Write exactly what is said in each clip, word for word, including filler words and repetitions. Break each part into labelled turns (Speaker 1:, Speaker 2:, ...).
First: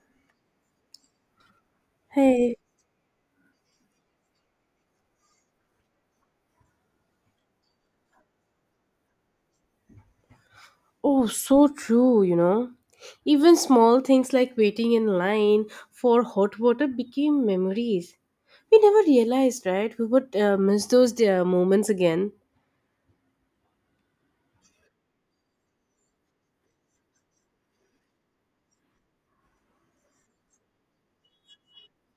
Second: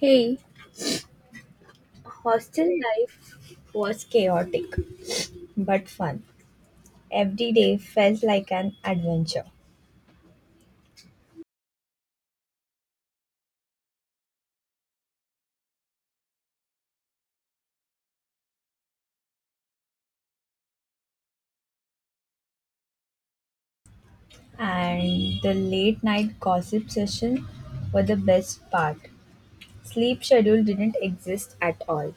Speaker 1: Hey,
Speaker 2: Hey,
Speaker 1: hostel life was chaotic but fun. Every day felt like an adventure,
Speaker 2: oh, so true, you know. Even small things like waiting in line for hot water became memories. We never realized, right? We would uh, miss those uh, moments again.
Speaker 1: and the late night gossip session were the best part. Sleep schedule didn't exist at all.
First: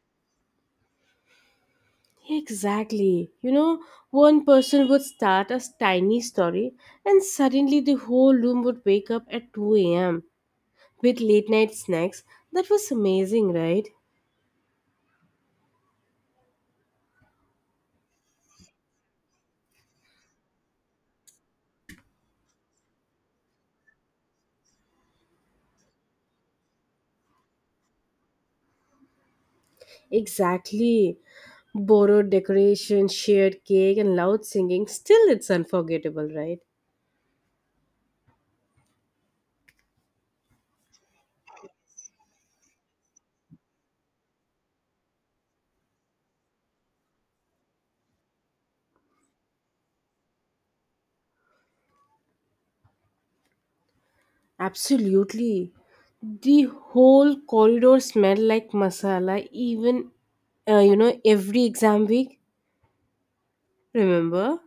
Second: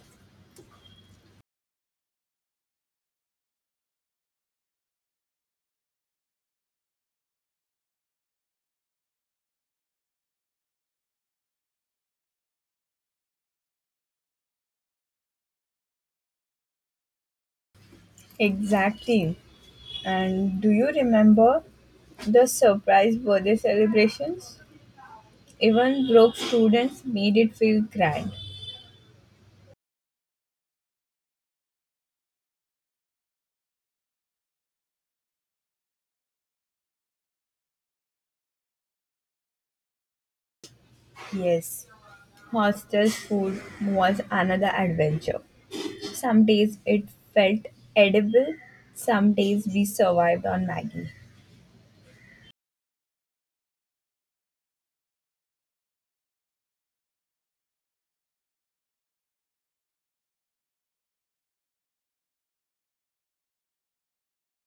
Speaker 2: Exactly. You know, one person would start a tiny story, and suddenly the whole room would wake up at two a m with late night snacks. That was amazing, right?
Speaker 1: Exactly. And do you remember the surprise birthday celebrations? Even broke students made it feel grand.
Speaker 2: Exactly. Borrowed decoration, shared cake, and loud singing, still it's unforgettable, right?
Speaker 1: Yes, hostel food was another adventure. Some days it felt edible, some days we survived on Maggie.
Speaker 2: Absolutely. The whole corridor smelled like masala, even, uh, you know, every exam week. Remember?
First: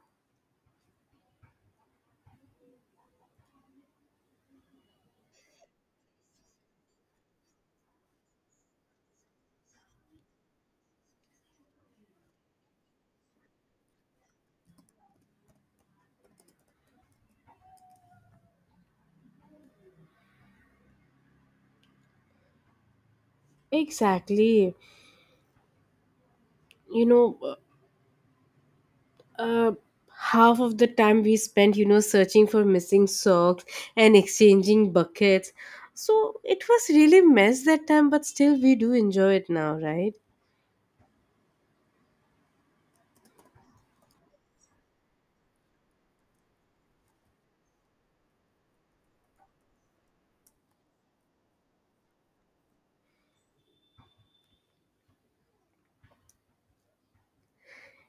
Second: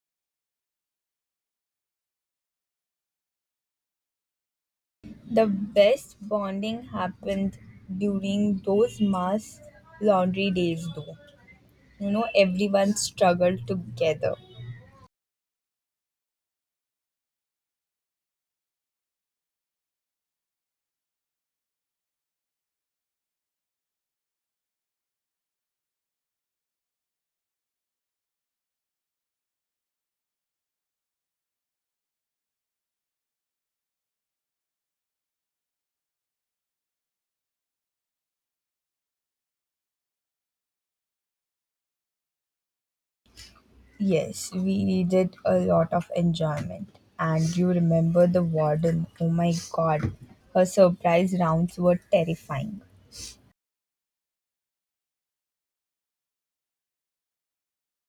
Speaker 1: The best bonding happened during those mass laundry days, though. You know, everyone struggled together.
Speaker 2: Exactly. You know, uh, uh, Half of the time we spent, you know, searching for missing socks and exchanging buckets. So it was really mess that time, but still we do enjoy it now, right?
Speaker 1: Yes, we did a lot of enjoyment. And you remember the warden? Oh my god, her surprise rounds were terrifying.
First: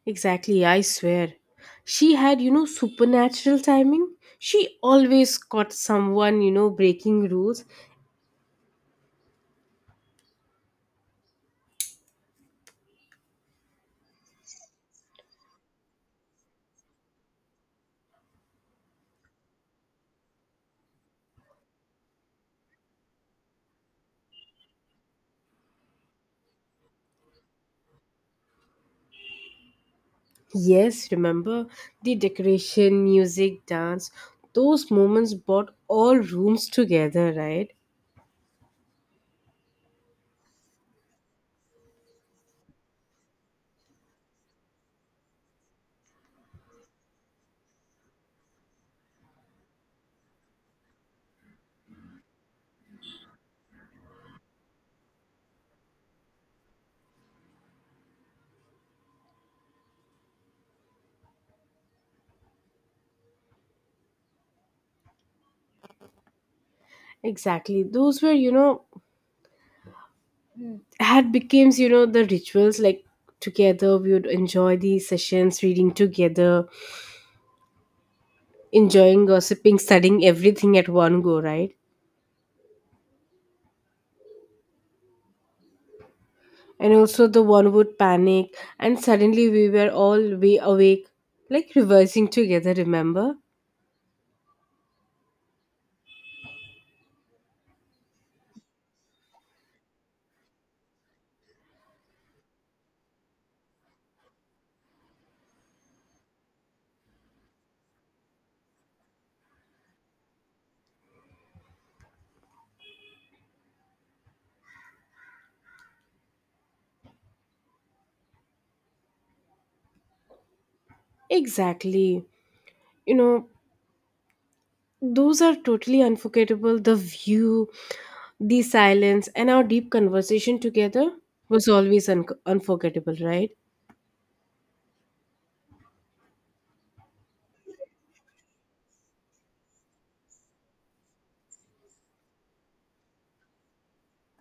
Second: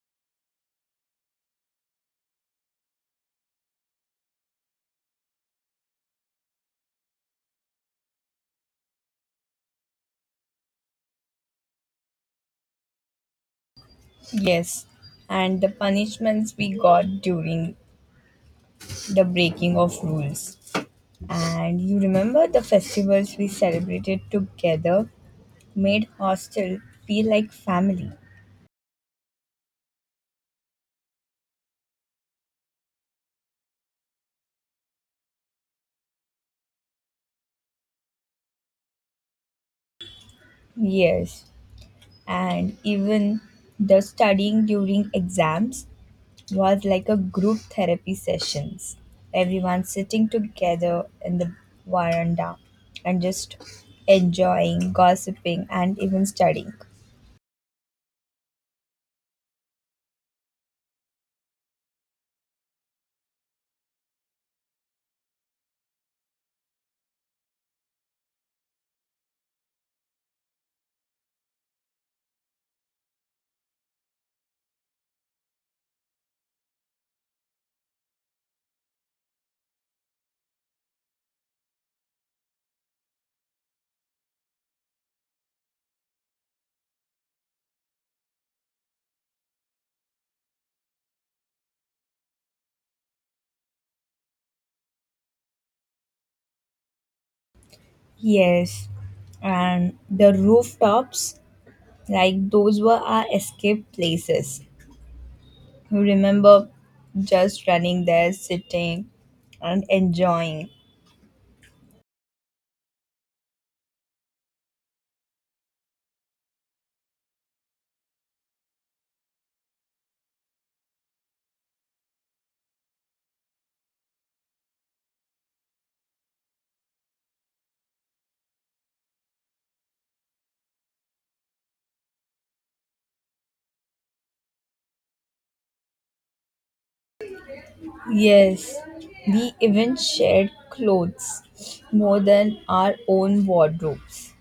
Speaker 2: Exactly, I swear. She had, you know, supernatural timing. She always caught someone, you know, breaking rules.
Speaker 1: Yes, and the punishments we got during the breaking of rules. And you remember the festivals we celebrated together made hostel feel like family.
Speaker 2: Yes, remember the decoration, music, dance. Those moments brought all rooms together, right?
Speaker 1: Yes. And even the studying during exams was like a group therapy sessions. Everyone sitting together in the veranda and just enjoying, gossiping, and even studying.
Speaker 2: Exactly. Those were, you know, had becomes, you know, the rituals like together we would enjoy the sessions reading together, enjoying, gossiping, studying everything at one go, right? And also the one would panic and suddenly we were all way awake, like reversing together, remember?
Speaker 1: Yes, and the rooftops, like those were our escape places. I remember just running there, sitting and enjoying.
Speaker 2: Exactly, you know, those are totally unforgettable. The view, the silence, and our deep conversation together was always un- unforgettable, right?
Speaker 1: Yes, we even shared clothes more than our own wardrobes.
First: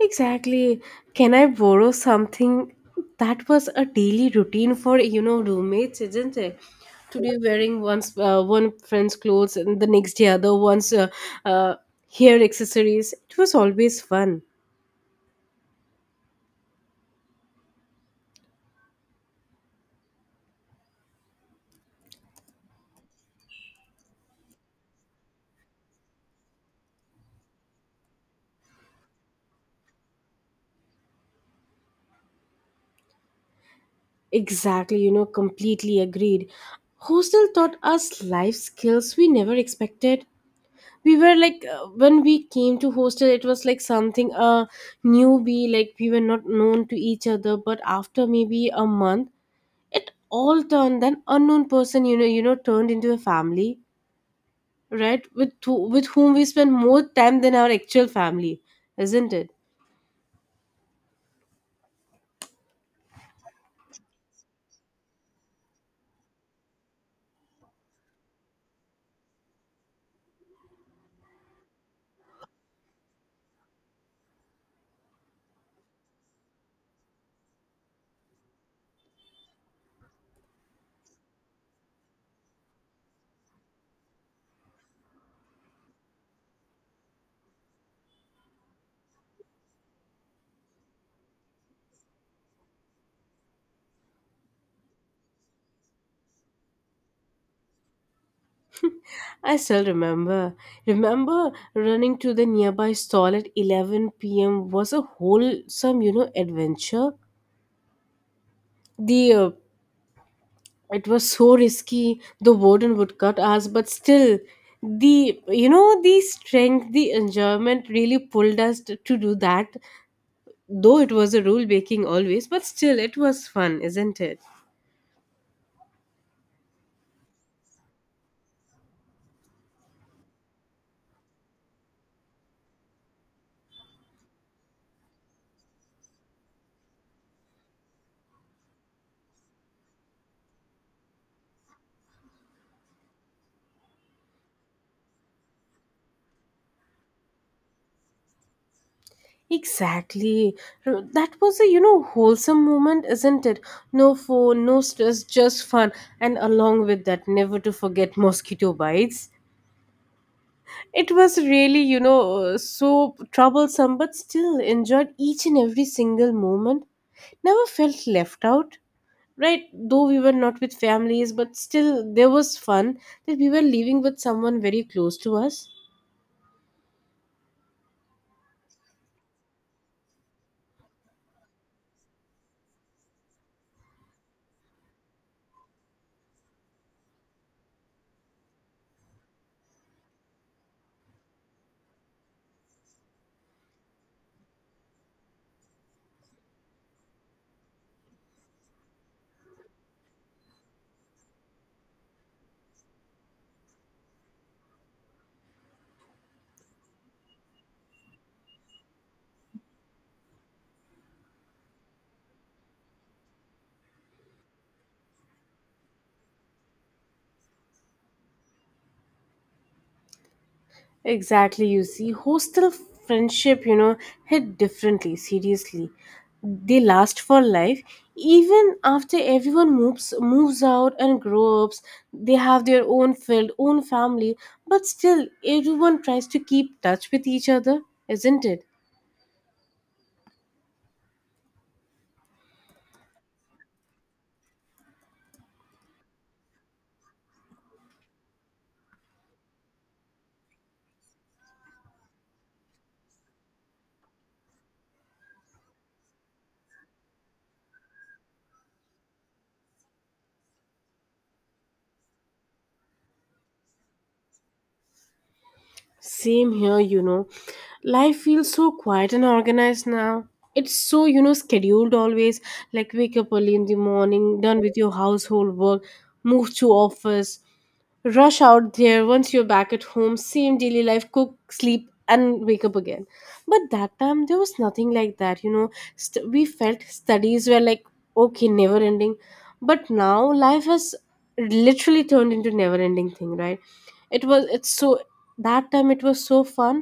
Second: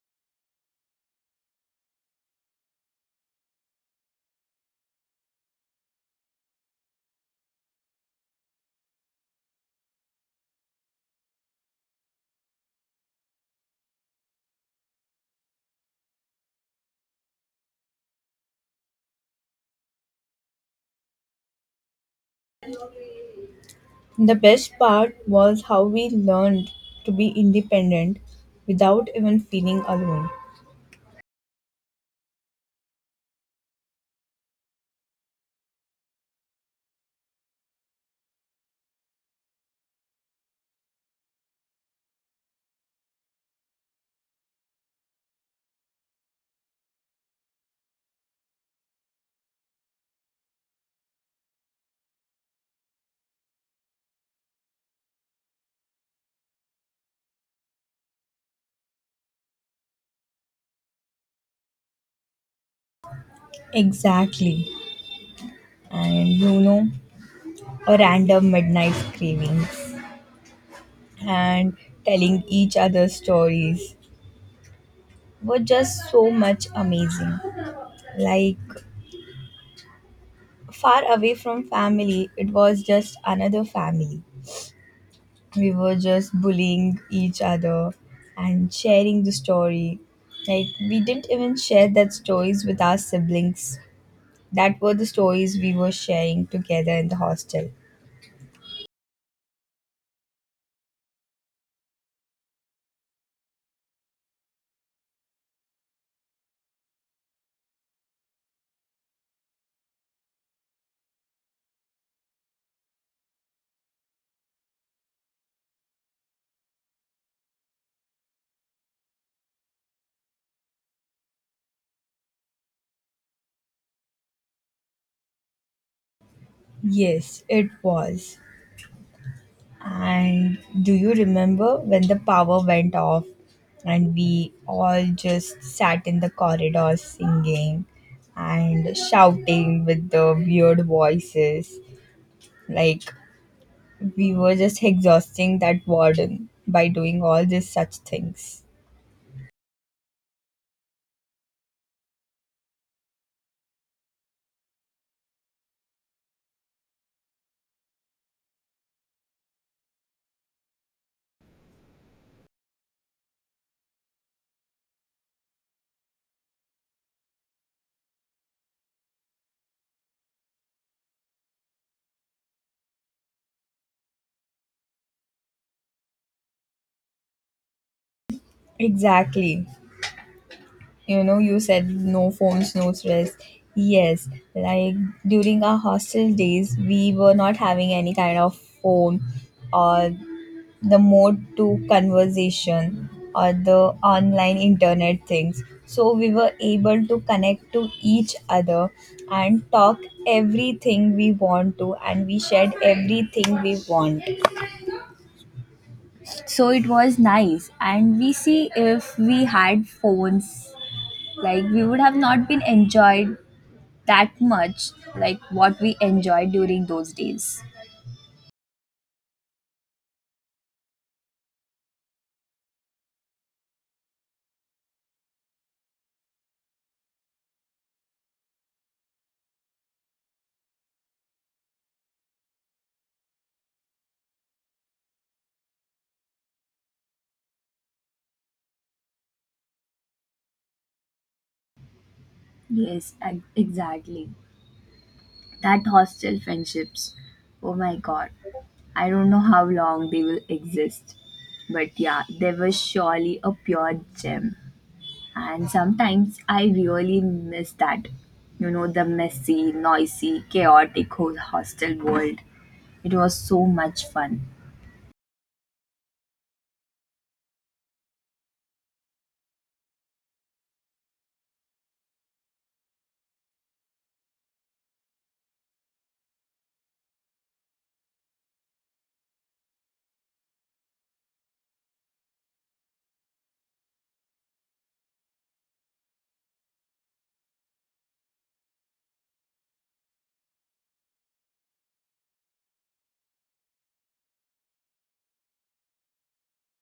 Speaker 2: Exactly. Can I borrow something? That was a daily routine for, you know, roommates, isn't it? Today wearing one's uh, one friend's clothes, and the next day other one's uh, uh, hair accessories. It was always fun.
Speaker 1: The best part was how we learned to be independent without even feeling alone.
Speaker 2: Exactly. You know, completely agreed. Hostel taught us life skills we never expected. We were like uh, when we came to hostel, it was like something a uh, newbie. Like we were not known to each other, but after maybe a month it all turned an unknown person, you know, you know, turned into a family, right? With who- with whom we spend more time than our actual family, isn't it?
Speaker 1: Exactly. And you know, a random midnight cravings and telling each other stories were just so much amazing. Like, far away from family, it was just another family. We were just bullying each other and sharing the story. Like, we didn't even share that stories with our siblings. That were the stories we were sharing together in the hostel.
Speaker 2: I still remember, remember running to the nearby stall at eleven p.m was a wholesome, you know, adventure. The uh, It was so risky the warden would cut us, but still the, you know, the strength, the enjoyment really pulled us to, to do that. Though it was a rule breaking always, but still it was fun, isn't it?
Speaker 1: Yes, it was. And do you remember when the power went off and we all just sat in the corridor singing and shouting with the weird voices? Like, we were just exhausting that warden by doing all these such things.
Speaker 2: Exactly. R- That was a, you know, wholesome moment, isn't it? No phone, no stress, just fun. And along with that, never to forget mosquito bites. It was really, you know, uh, so troublesome, but still enjoyed each and every single moment. Never felt left out, right? Though we were not with families, but still there was fun that we were living with someone very close to us.
Speaker 1: Exactly. You know, you said no phones, no stress. Yes, like during our hostel days, we were not having any kind of phone or the mode to conversation or the online internet things. So we were able to connect to each other and talk everything we want to, and we shared everything we want. So it was nice and we see if we had phones, like we would have not been enjoyed that much like what we enjoyed during those days.
Speaker 2: Exactly, you see, hostel friendship, you know, hit differently, seriously. They last for life. Even after everyone moves moves out and grows ups, they have their own field, own family, but still everyone tries to keep touch with each other, isn't it?
Speaker 1: Yes, ex- exactly, that hostel friendships, oh my god, I don't know how long they will exist, but yeah, they were surely a pure gem. And sometimes I really miss that. You know, the messy, noisy, chaotic whole hostel world. It was so much fun.
Speaker 2: Same here, you know. Life feels so quiet and organized now. It's so, you know, scheduled always. Like wake up early in the morning, done with your household work, move to office, rush out there once you're back at home, same daily life, cook, sleep, and wake up again. But that time there was nothing like that, you know. St- we felt studies were like okay, never ending, but now life has literally turned into never ending thing, right? It was it's so, that time it was so fun.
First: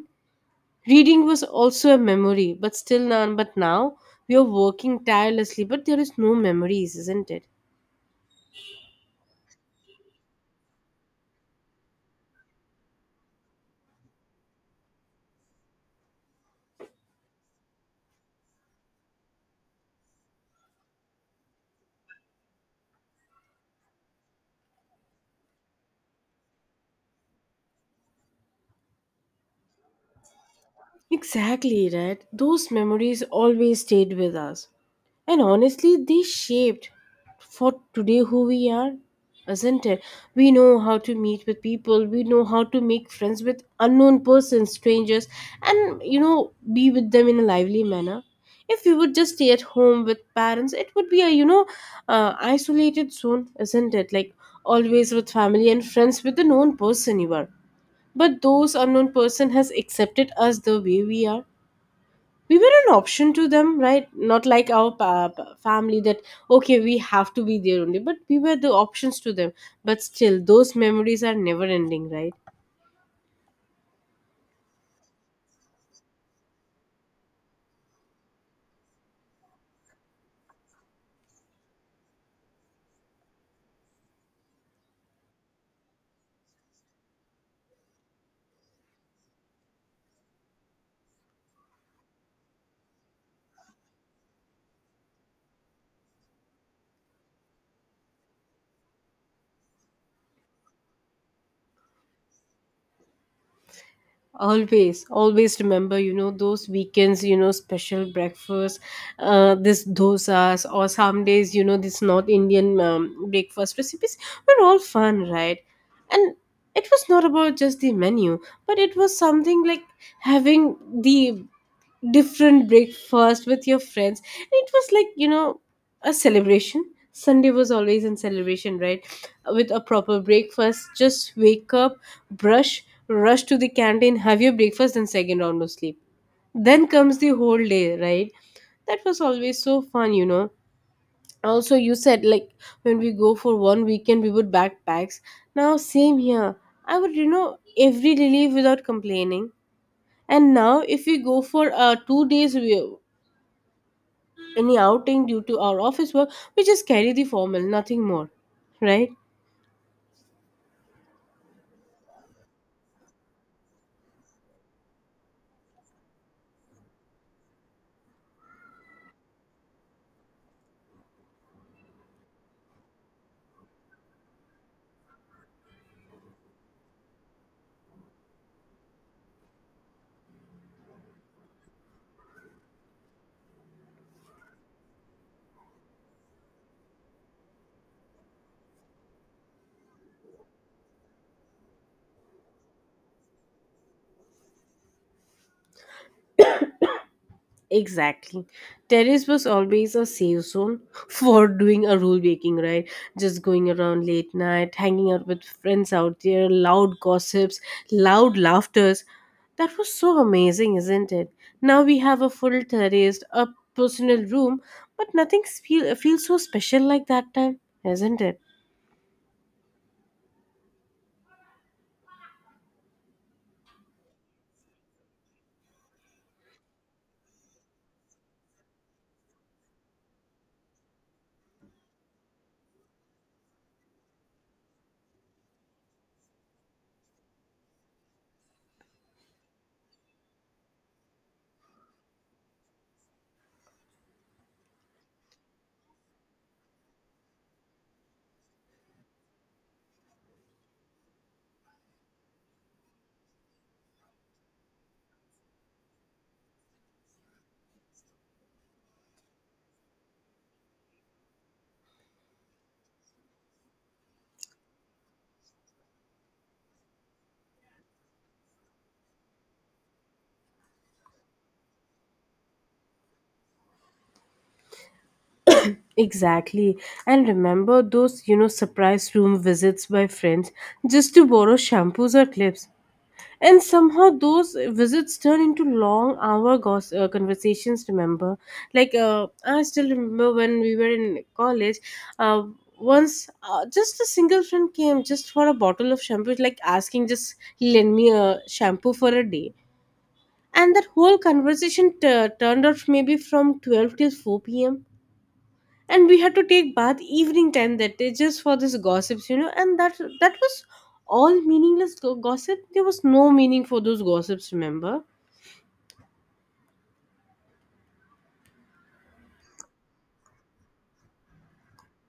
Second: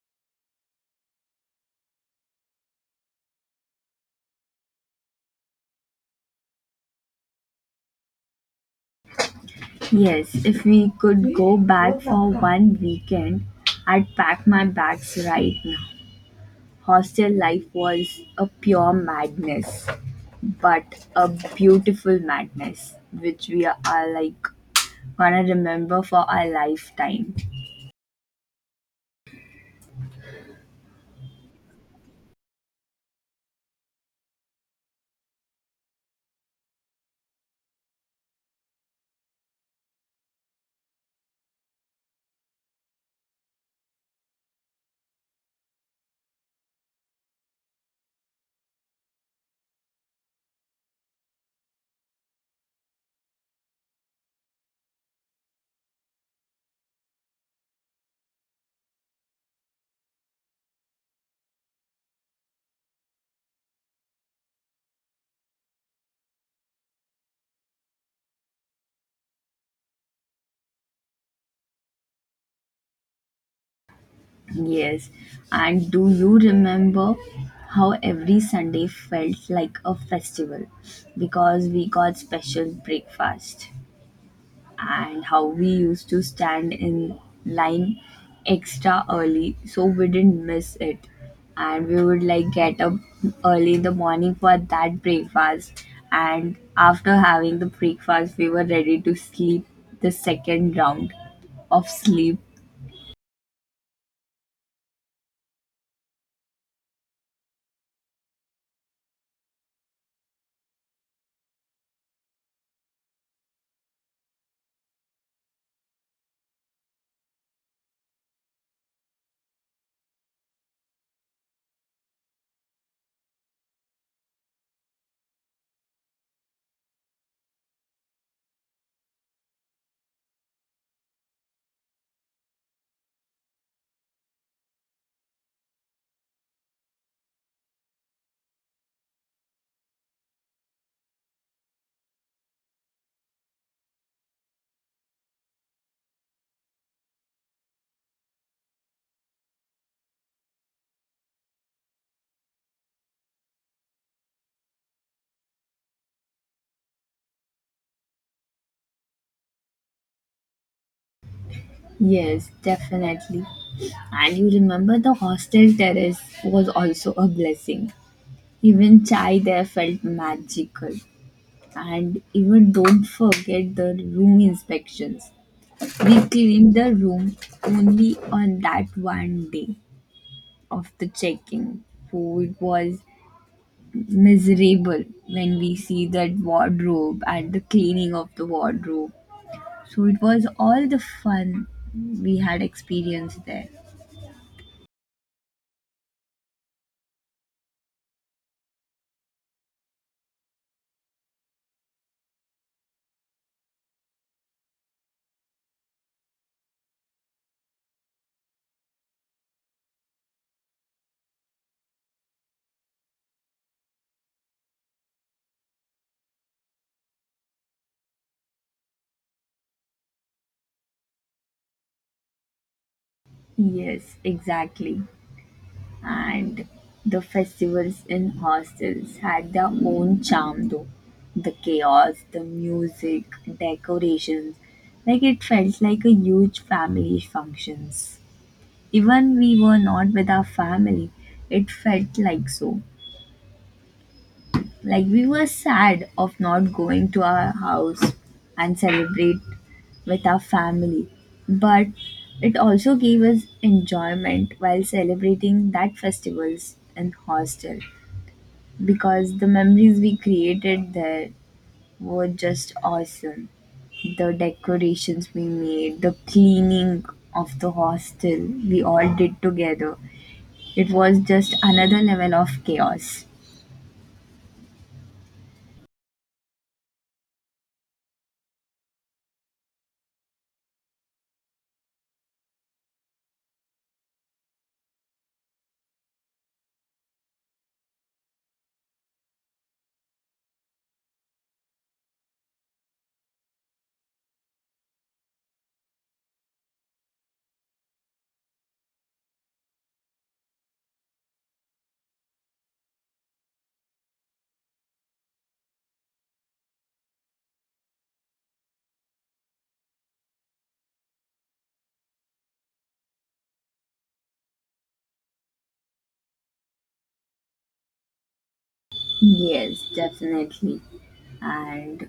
Speaker 2: Reading was also a memory but still none, but now we are working tirelessly but there is no memories, isn't it?
Speaker 1: Yes, if we could go back for one weekend, I'd pack my bags right now. Hostel life was a pure madness, but a beautiful madness, which we are like gonna remember for our lifetime.
Speaker 2: Exactly, right? Those memories always stayed with us. And honestly, they shaped for today who we are, isn't it? We know how to meet with people, we know how to make friends with unknown persons, strangers, and you know, be with them in a lively manner. If we would just stay at home with parents, it would be a, you know, uh, isolated zone, isn't it? Like always with family and friends with the known person you are, but those unknown person has accepted us the way we are. We were an option to them, right? Not like our pa- pa- family that okay, we have to be there only, but we were the options to them. But still, those memories are never ending, right?
Speaker 1: Yes, and do you remember how every Sunday felt like a festival because we got special breakfast, and how we used to stand in line extra early so we didn't miss it, and we would like get up early in the morning for that breakfast, and after having the breakfast we were ready to sleep the second round of sleep.
Speaker 2: Always, always remember, you know, those weekends, you know, special breakfast, uh this dosas or some days, you know, this north indian um, breakfast recipes were all fun, right? And it was not about just the menu, but it was something like having the different breakfast with your friends. And it was like, you know, a celebration. Sunday was always in celebration, right? With a proper breakfast. Just wake up, brush, rush to the canteen, have your breakfast, and second round of sleep. Then comes the whole day, right? That was always so fun, you know. Also, you said like when we go for one weekend, we would backpacks. Now, same here. I would, you know, every relief without complaining. And now, if we go for uh, two days, we, any outing due to our office work, we just carry the formal, nothing more, right?
Speaker 1: Yes, definitely. And you remember the hostel terrace was also a blessing. Even chai there felt magical. And even don't forget the room inspections. We cleaned the room only on that one day of the checking. So it was miserable when we see that wardrobe and the cleaning of the wardrobe. So it was all the fun we had experienced there.
Speaker 2: Exactly. Terrace was always a safe zone for doing a rule breaking, right? Just going around late night, hanging out with friends out there, loud gossips, loud laughters. That was so amazing, isn't it? Now we have a full terrace, a personal room, but nothing feel, feels so special like that time, isn't it?
Speaker 1: Yes, exactly. And the festivals in hostels had their own charm though. The chaos, the music, decorations. Like it felt like a huge family functions. Even we were not with our family, it felt like so. Like we were sad of not going to our house and celebrate with our family, but it also gave us enjoyment while celebrating that festivals in hostel, because the memories we created there were just awesome. The decorations we made, the cleaning of the hostel we all did together, it was just another level of chaos.
Speaker 2: Exactly. And remember those, you know, surprise room visits by friends just to borrow shampoos or clips. And somehow those visits turn into long hour gos- uh, conversations, remember? Like, uh, I still remember when we were in college, uh, once uh, just a single friend came just for a bottle of shampoo, like asking, just lend me a shampoo for a day. And that whole conversation t- turned out maybe from twelve till four p.m, and we had to take bath evening time that day just for this gossips, you know, and that that was all meaningless go- gossip. There was no meaning for those gossips, remember?
Speaker 1: Yes, definitely. And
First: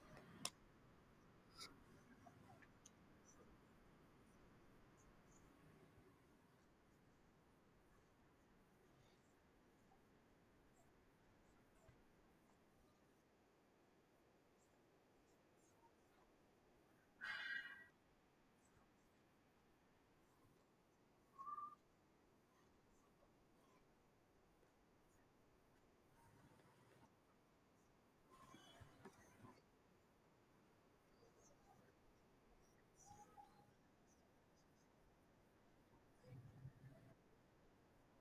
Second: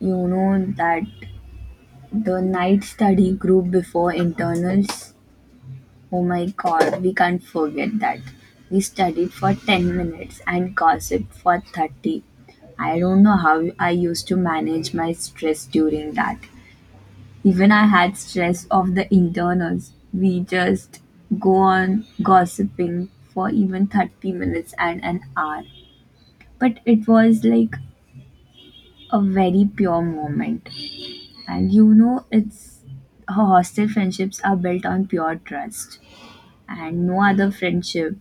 Speaker 1: you know that the night study group before internals, oh my god, we can't forget that. We studied for ten minutes and gossiped for thirty. I don't know how I used to manage my stress during that. Even I had stress of the internals. We just go on gossiping for even thirty minutes and an hour. But it was like a very pure moment. And you know, it's her hostel friendships are built on pure trust, and no other friendship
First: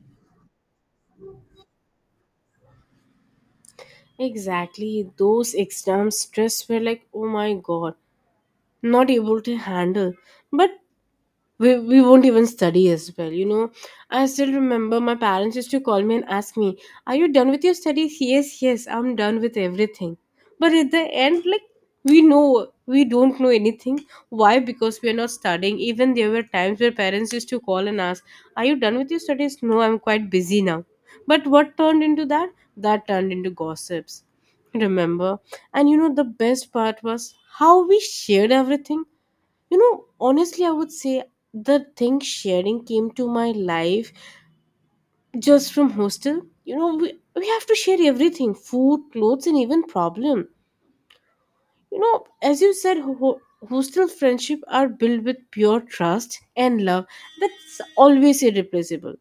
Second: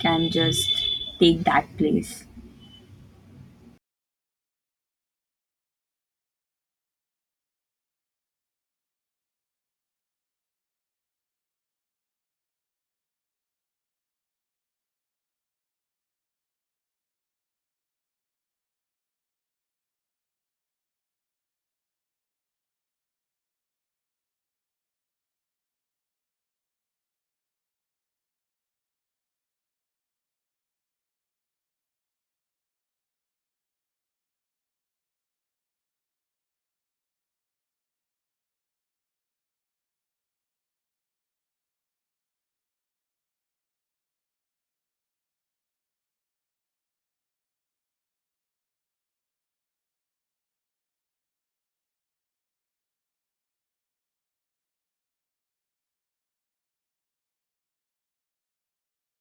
Speaker 1: can just take that place.
Speaker 2: Exactly, those exam stress were like, oh my god. Not able to handle, but we, we won't even study as well, you know. I still remember my parents used to call me and ask me, are you done with your studies? Yes, yes, I'm done with everything. But at the end, like, we know we don't know anything. Why? Because we are not studying. Even there were times where parents used to call and ask, are you done with your studies? No, I'm quite busy now. But what turned into that, that turned into gossips, remember? And you know, the best part was how we shared everything. You know, honestly, I would say the thing sharing came to my life just from hostel. You know, we, we have to share everything, food, clothes, and even problem. You know, as you said, ho- hostel friendship are built with pure trust and love, that's always irreplaceable.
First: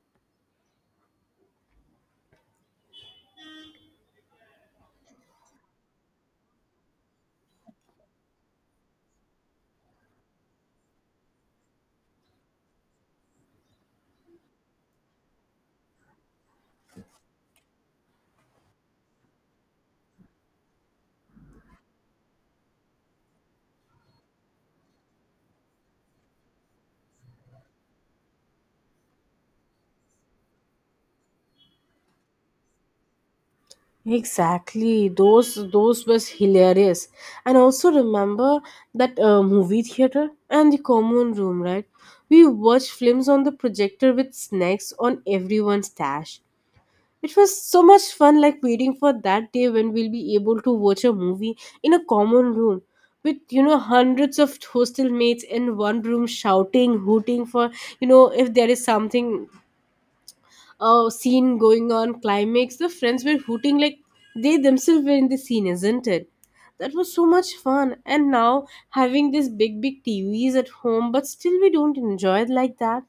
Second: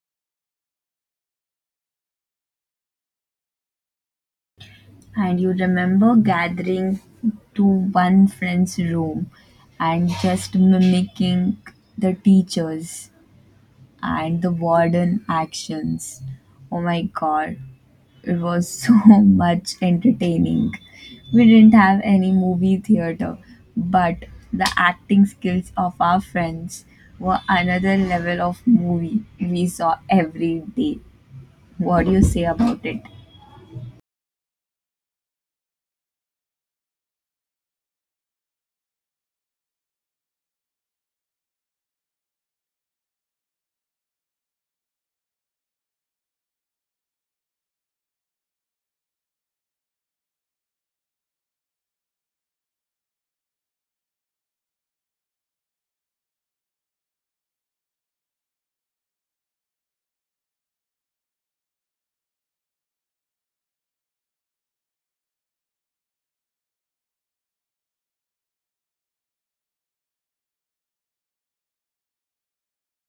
Speaker 1: And you remember gathering to one friend's room and just mimicking the teachers and the warden actions. Oh my god, it was so much entertaining. We didn't have any movie theater, but the acting skills of our friends were another level of movie we saw every day. What do you say about it?
Speaker 2: Exactly, those those was hilarious, and also remember that uh, movie theater and the common room, right? We watched films on the projector with snacks on everyone's dash. It was so much fun, like waiting for that day when we'll be able to watch a movie in a common room with, you know, hundreds of hostel mates in one room shouting, hooting for, you know, if there is something uh, scene going on, climax. The friends were hooting like they themselves were in the scene, isn't it? That was so much fun. And now having these big, big T Vs at home, but still we don't enjoy it like that.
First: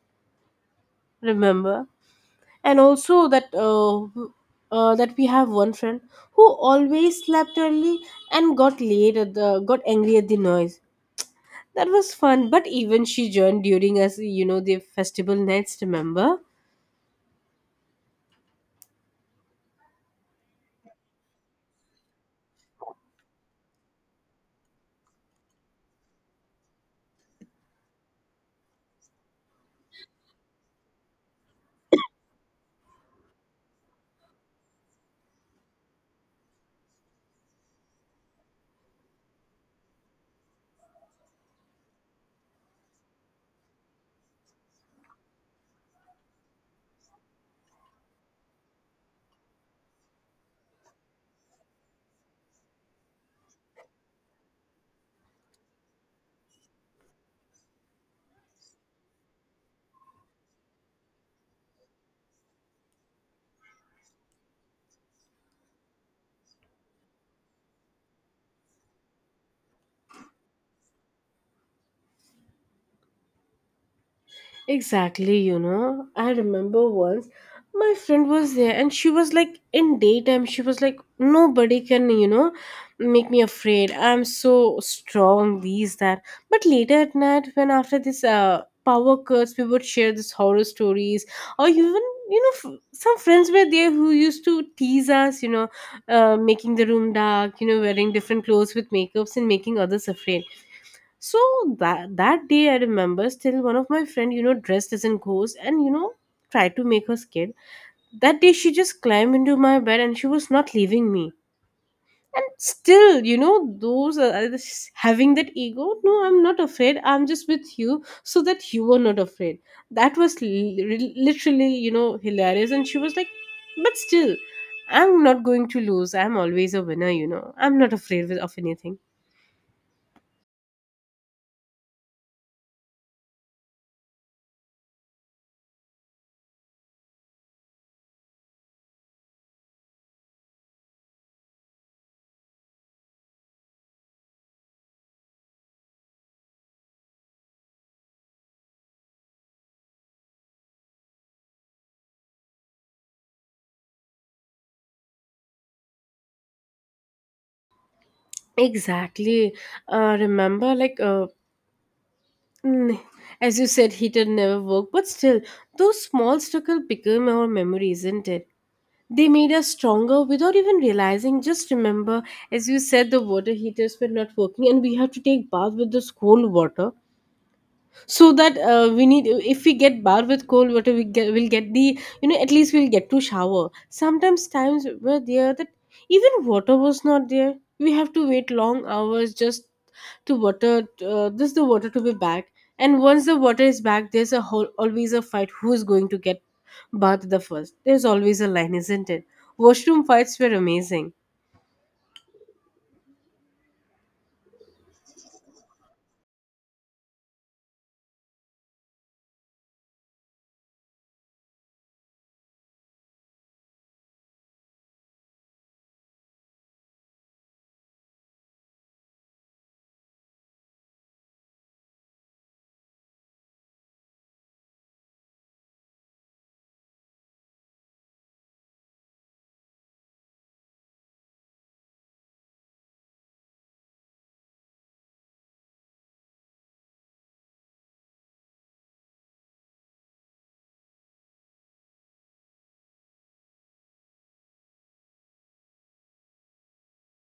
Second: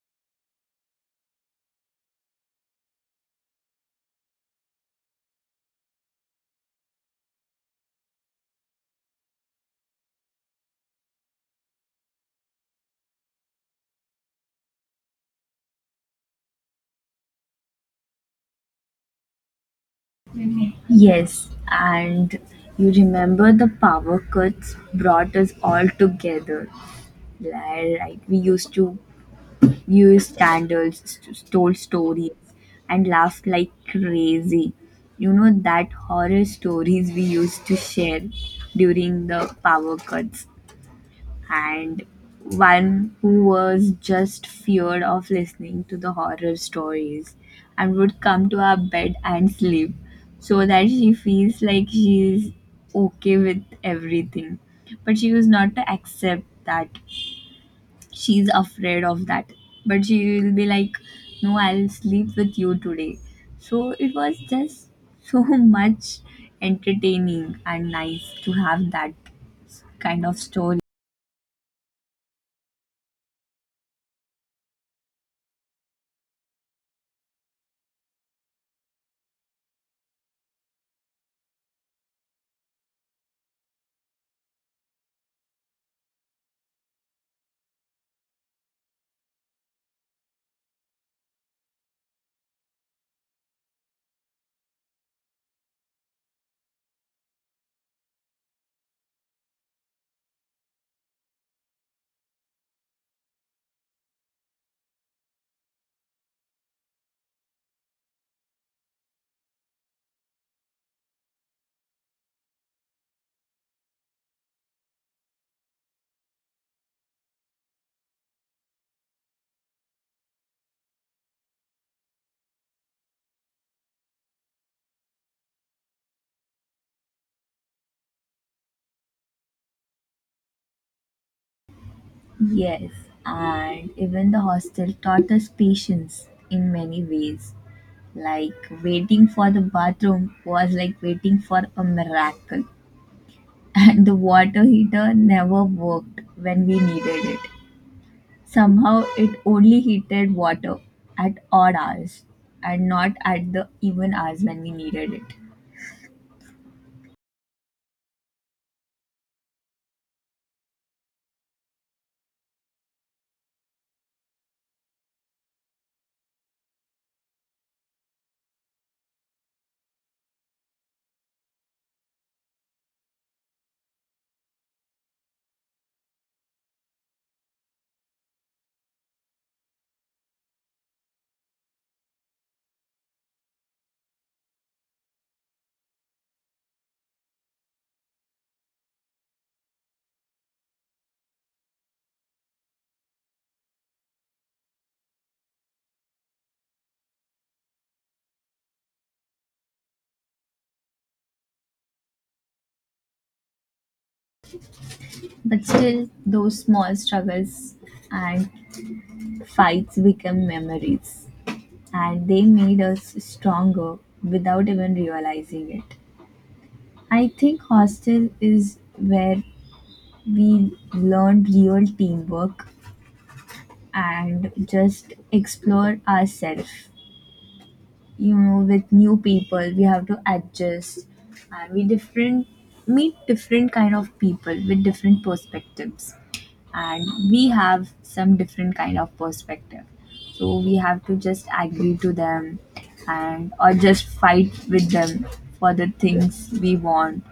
Speaker 2: Remember? And also that uh, uh, that we have one friend who always slept early and got late at the got angry at the noise. That was fun, but even she joined during us, you know, the festival nights. Remember?
Speaker 1: Yes, and you remember the power cuts brought us all together. Like like we used to news scandals, st- stole stories, and laughed like crazy. You know that horror stories we used to share during the power cuts, and one who was just feared of listening to the horror stories and would come to our bed and sleep so that she feels like she's okay with everything. But she was not to accept that she's afraid of that, but she will be like, no, I'll sleep with you today. So it was just so much entertaining and nice to have that kind of story.
Speaker 2: Exactly, you know. I remember once my friend was there and she was like in daytime she was like nobody can, you know, make me afraid. I'm so strong these that. But later at night when after this uh power cuts we would share this horror stories, or even, you know, f- some friends were there who used to tease us, you know, uh, making the room dark, you know, wearing different clothes with makeups and making others afraid. So that that day I remember still one of my friend, you know, dressed as a ghost and you know, tried to make her scared. That day she just climbed into my bed and she was not leaving me. And still, you know, those are having that ego. No, I'm not afraid. I'm just with you so that you are not afraid. That was li- literally, you know, hilarious. And she was like, but still, I'm not going to lose. I'm always a winner, you know. I'm not afraid of anything.
Speaker 1: Yes, and even the hostel taught us patience in many ways, like waiting for the bathroom was like waiting for a miracle, and the water heater never worked when we needed it. Somehow it only heated water at odd hours and not at the even hours when we needed it.
Speaker 2: Exactly. Uh, remember, like, uh, Mm, as you said, heater never worked, but still, those small struggles became our memory, isn't it? They made us stronger without even realizing. Just remember, as you said, the water heaters were not working, and we had to take bath with this cold water so that uh, we need if we get bar with cold water we get we'll get the you know at least we'll get to shower. Sometimes times were there that even water was not there, we have to wait long hours just to water uh, this the water to be back. And once the water is back, there's a whole always a fight who's going to get bath the first. There's always a line, isn't it? Washroom fights were amazing.
Speaker 1: But still, those small struggles and fights become memories, and they made us stronger without even realizing it. I think hostel is where we learn real teamwork and just explore ourselves, you know with new people we have to adjust, and we different, meet different kind of people with different perspectives, and we have some different kind of perspective, so we have to just agree to them and or just fight with them for the things we want.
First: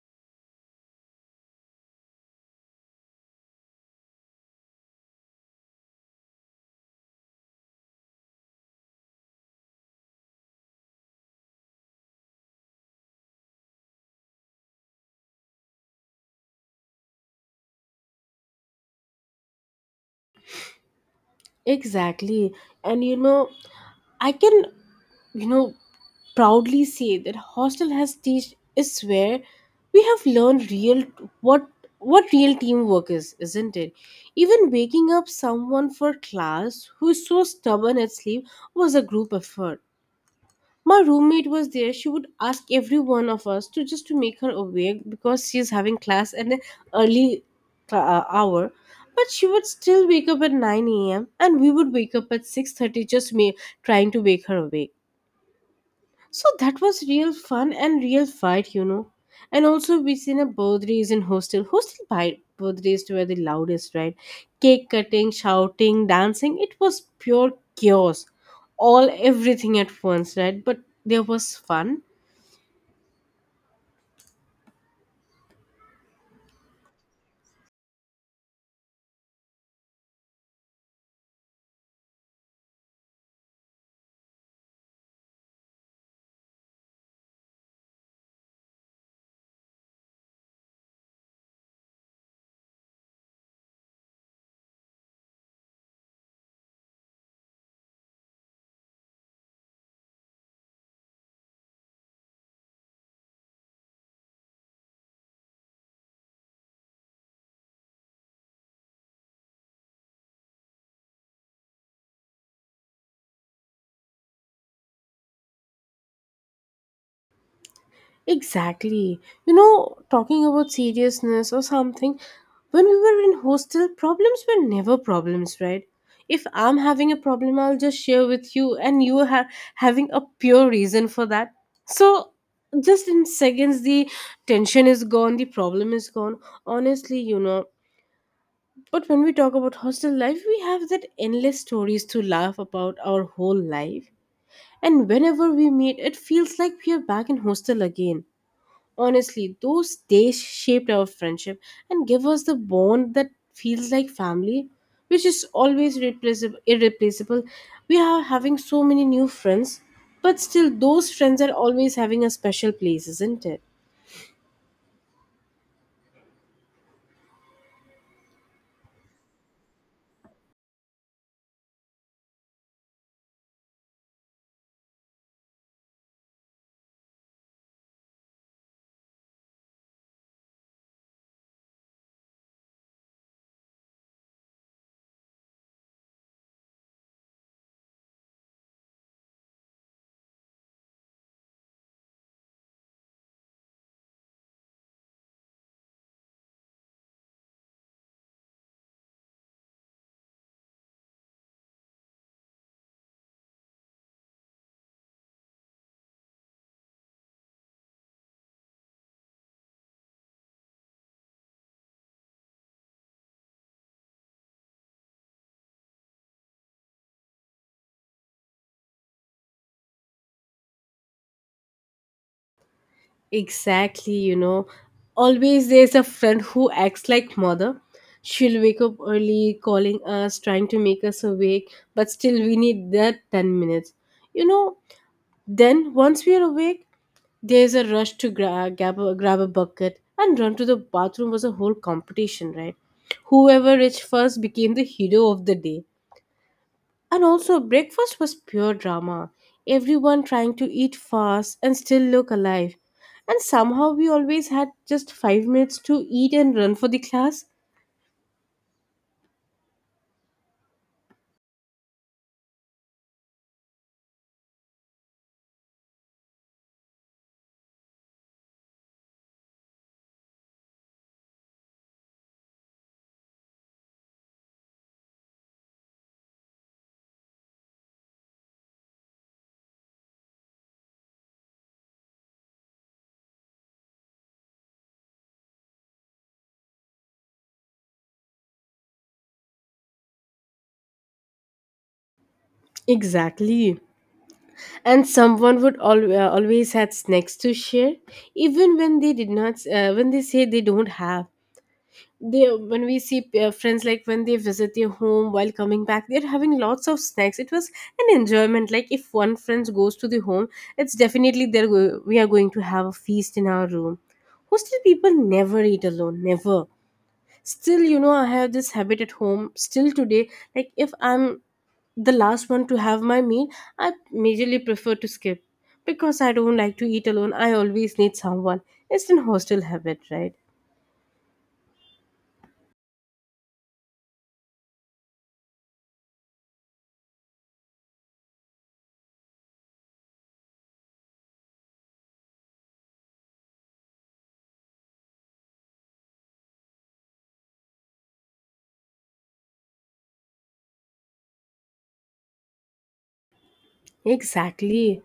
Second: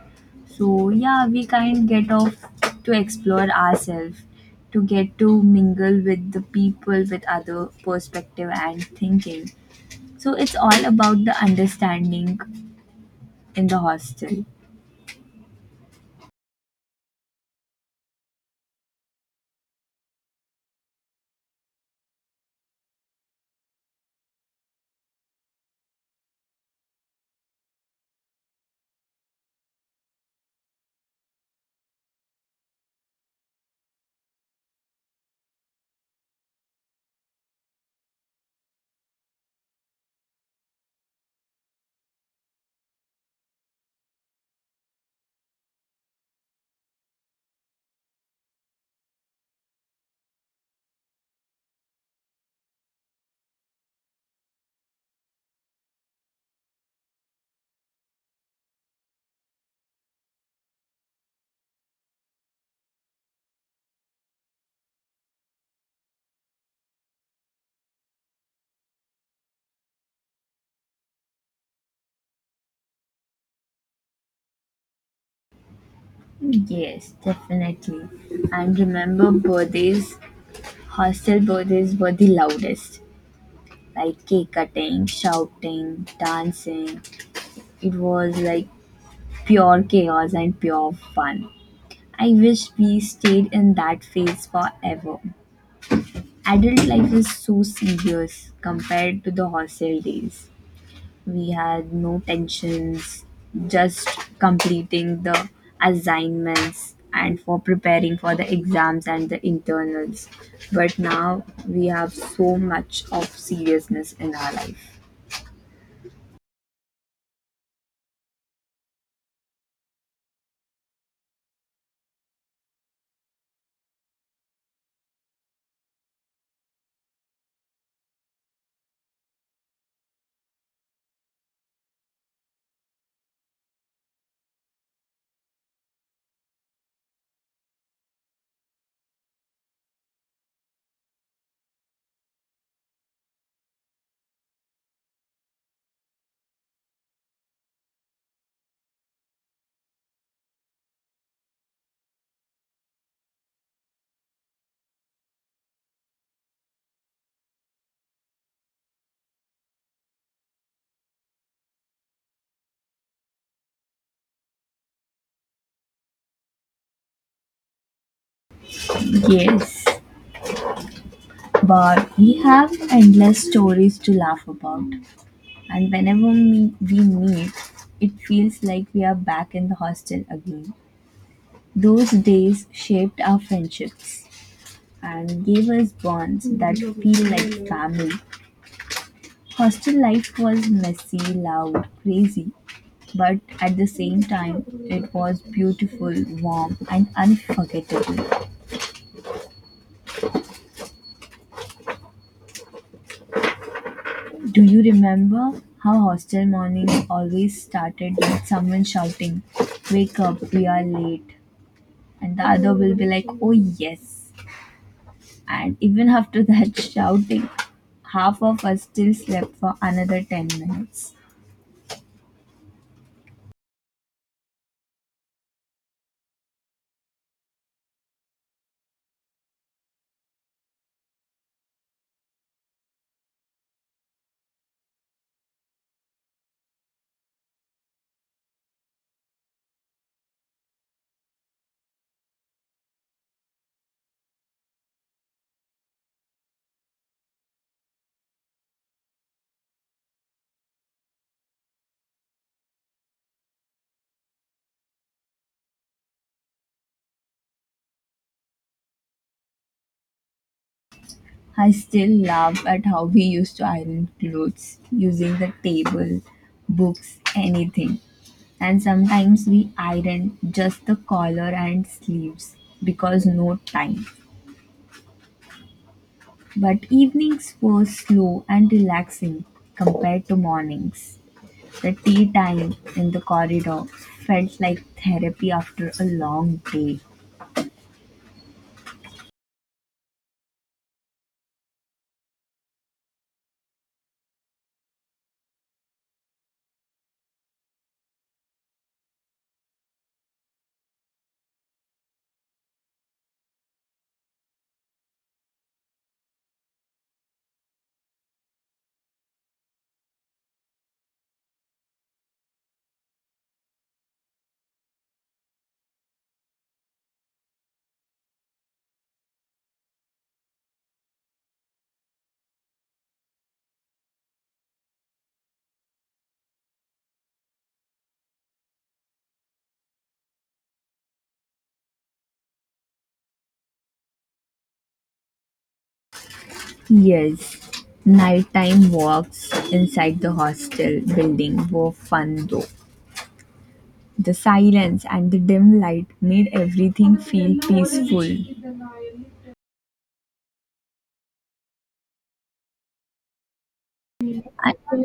Speaker 1: So yeah, we kind get off to explore ourselves, to get to mingle with the people with other perspective and thinking, so it's all about the understanding in the hostel.
Speaker 2: Exactly. And you know, I can, you know, proudly say that hostel has teach is where we have learned real what what real teamwork is, isn't it? Even waking up someone for class who is so stubborn at sleep was a group effort. My roommate was there, she would ask every one of us to just to make her awake because she's having class at an early cla- uh, hour. But she would still wake up at nine a m a.m and we would wake up at six thirty, just me trying to wake her awake. So that was real fun and real fight, you know. And also we seen a birthdays in hostel. Hostel bi- birthdays were the loudest, right? Cake cutting, shouting, dancing. It was pure chaos. All Everything at once, right? But there was fun.
Speaker 1: Yes, definitely. And remember, birthdays, hostel birthdays were the loudest. Like cake cutting, shouting, dancing. It was like pure chaos and pure fun. I wish we stayed in that phase forever. Adult life is so serious compared to the hostel days. We had no tensions, just completing the assignments and for preparing for the exams and the internals. But now we have so much of seriousness in our life.
Speaker 2: Exactly. You know, talking about seriousness or something, when we were in hostel, problems were never problems, right? If I'm having a problem, I'll just share with you, and you are ha- having a pure reason for that. So, just in seconds, the tension is gone, the problem is gone. Honestly, you know. But when we talk about hostel life, we have that endless stories to laugh about our whole life. And whenever we meet, it feels like we are back in hostel again. Honestly, those days shaped our friendship and give us the bond that feels like family, which is always replaceable, irreplaceable. We are having so many new friends, but still, those friends are always having a special place, isn't it?
Speaker 1: Yes, but we have endless stories to laugh about. And whenever we we meet, it feels like we are back in the hostel again. Those days shaped our friendships, and gave us bonds that feel like family. Hostel life was messy, loud, crazy, but at the same time, it was beautiful, warm, and unforgettable. Do you remember how hostel mornings always started with someone shouting, "Wake up, we are late"? And the other will be like, "Oh, yes." And even after that shouting, half of us still slept for another ten minutes.
Speaker 2: Exactly, you know. Always there's a friend who acts like mother. She'll wake up early, calling us, trying to make us awake, but still we need that ten minutes. You know, then once we are awake, there's a rush to gra- grab, a, grab a bucket and run to the bathroom was a whole competition, right? Whoever reached first became the hero of the day. And also, breakfast was pure drama. Everyone trying to eat fast and still look alive. And somehow we always had just five minutes to eat and run for the class.
Speaker 1: I still laugh at how we used to iron clothes using the table, books, anything. And sometimes we ironed just the collar and sleeves because no time. But evenings were slow and relaxing compared to mornings. The tea time in the corridor felt like therapy after a long day.
Speaker 2: Exactly. And someone would al- uh, always had snacks to share, even when they did not, uh, when they say they don't have. They when we see uh, friends, like when they visit their home, while coming back they're having lots of snacks. It was an enjoyment, like if one friend goes to the home, it's definitely there go- we are going to have a feast in our room. Hostel people never eat alone, never. Still, you know I have this habit at home still today, like if I'm the last one to have my meal, I majorly prefer to skip, because I don't like to eat alone, I always need someone. It's an hostel habit, right?
Speaker 1: Yes, nighttime walks inside the hostel building were fun though. The silence and the dim light made everything feel peaceful. I,
Speaker 2: Exactly.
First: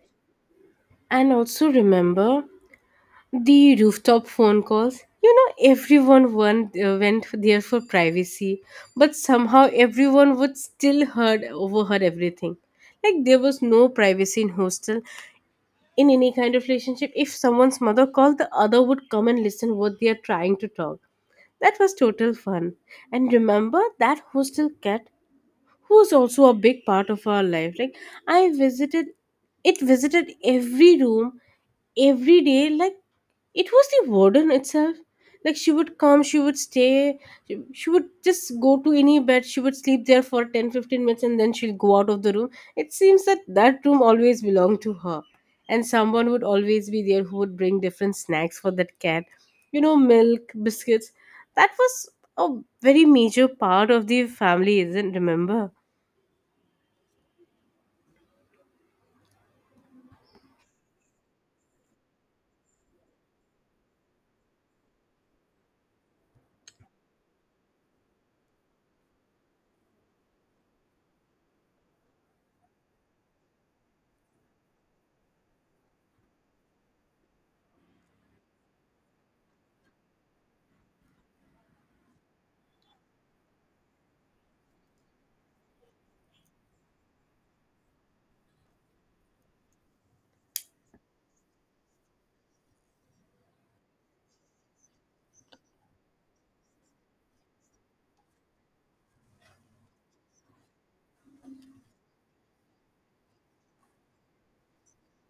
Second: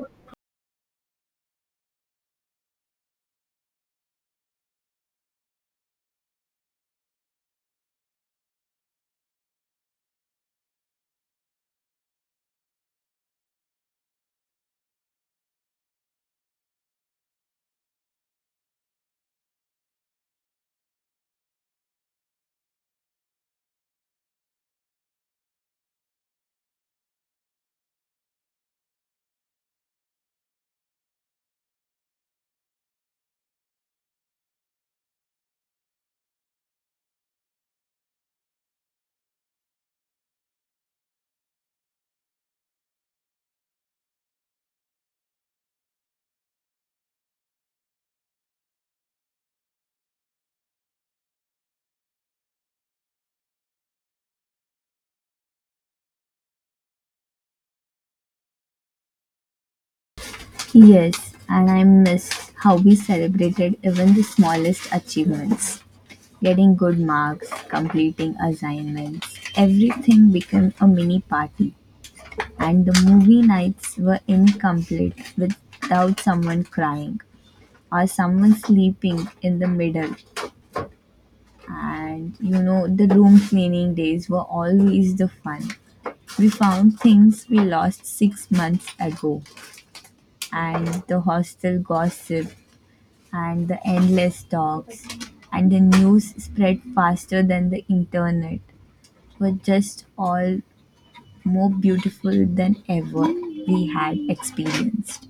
Speaker 2: And also remember the rooftop phone calls. You know, everyone went, uh, went there for privacy, but somehow everyone would still heard overheard everything. Like there was no privacy in hostel, in any kind of relationship. If someone's mother called, the other would come and listen what they are trying to talk. That was total fun. And remember that hostel cat who was also a big part of our life. Like I visited, it visited every room every day, like it was the warden itself. Like she would come, she would stay, she she would just go to any bed, she would sleep there for ten, fifteen minutes, and then she'll go out of the room. It seems that that room always belonged to her. And someone would always be there who would bring different snacks for that cat, you know milk biscuits. That was a very major part of the family, isn't remember.
Speaker 1: yes, and I missed how we celebrated even the smallest achievements. Getting good marks, completing assignments, everything became a mini party. And the movie nights were incomplete without someone crying or someone sleeping in the middle. And you know, the room cleaning days were always the fun. We found things we lost six months ago, and the hostel gossip, and the endless talks, and the news spread faster than the internet were just all more beautiful than ever we had experienced.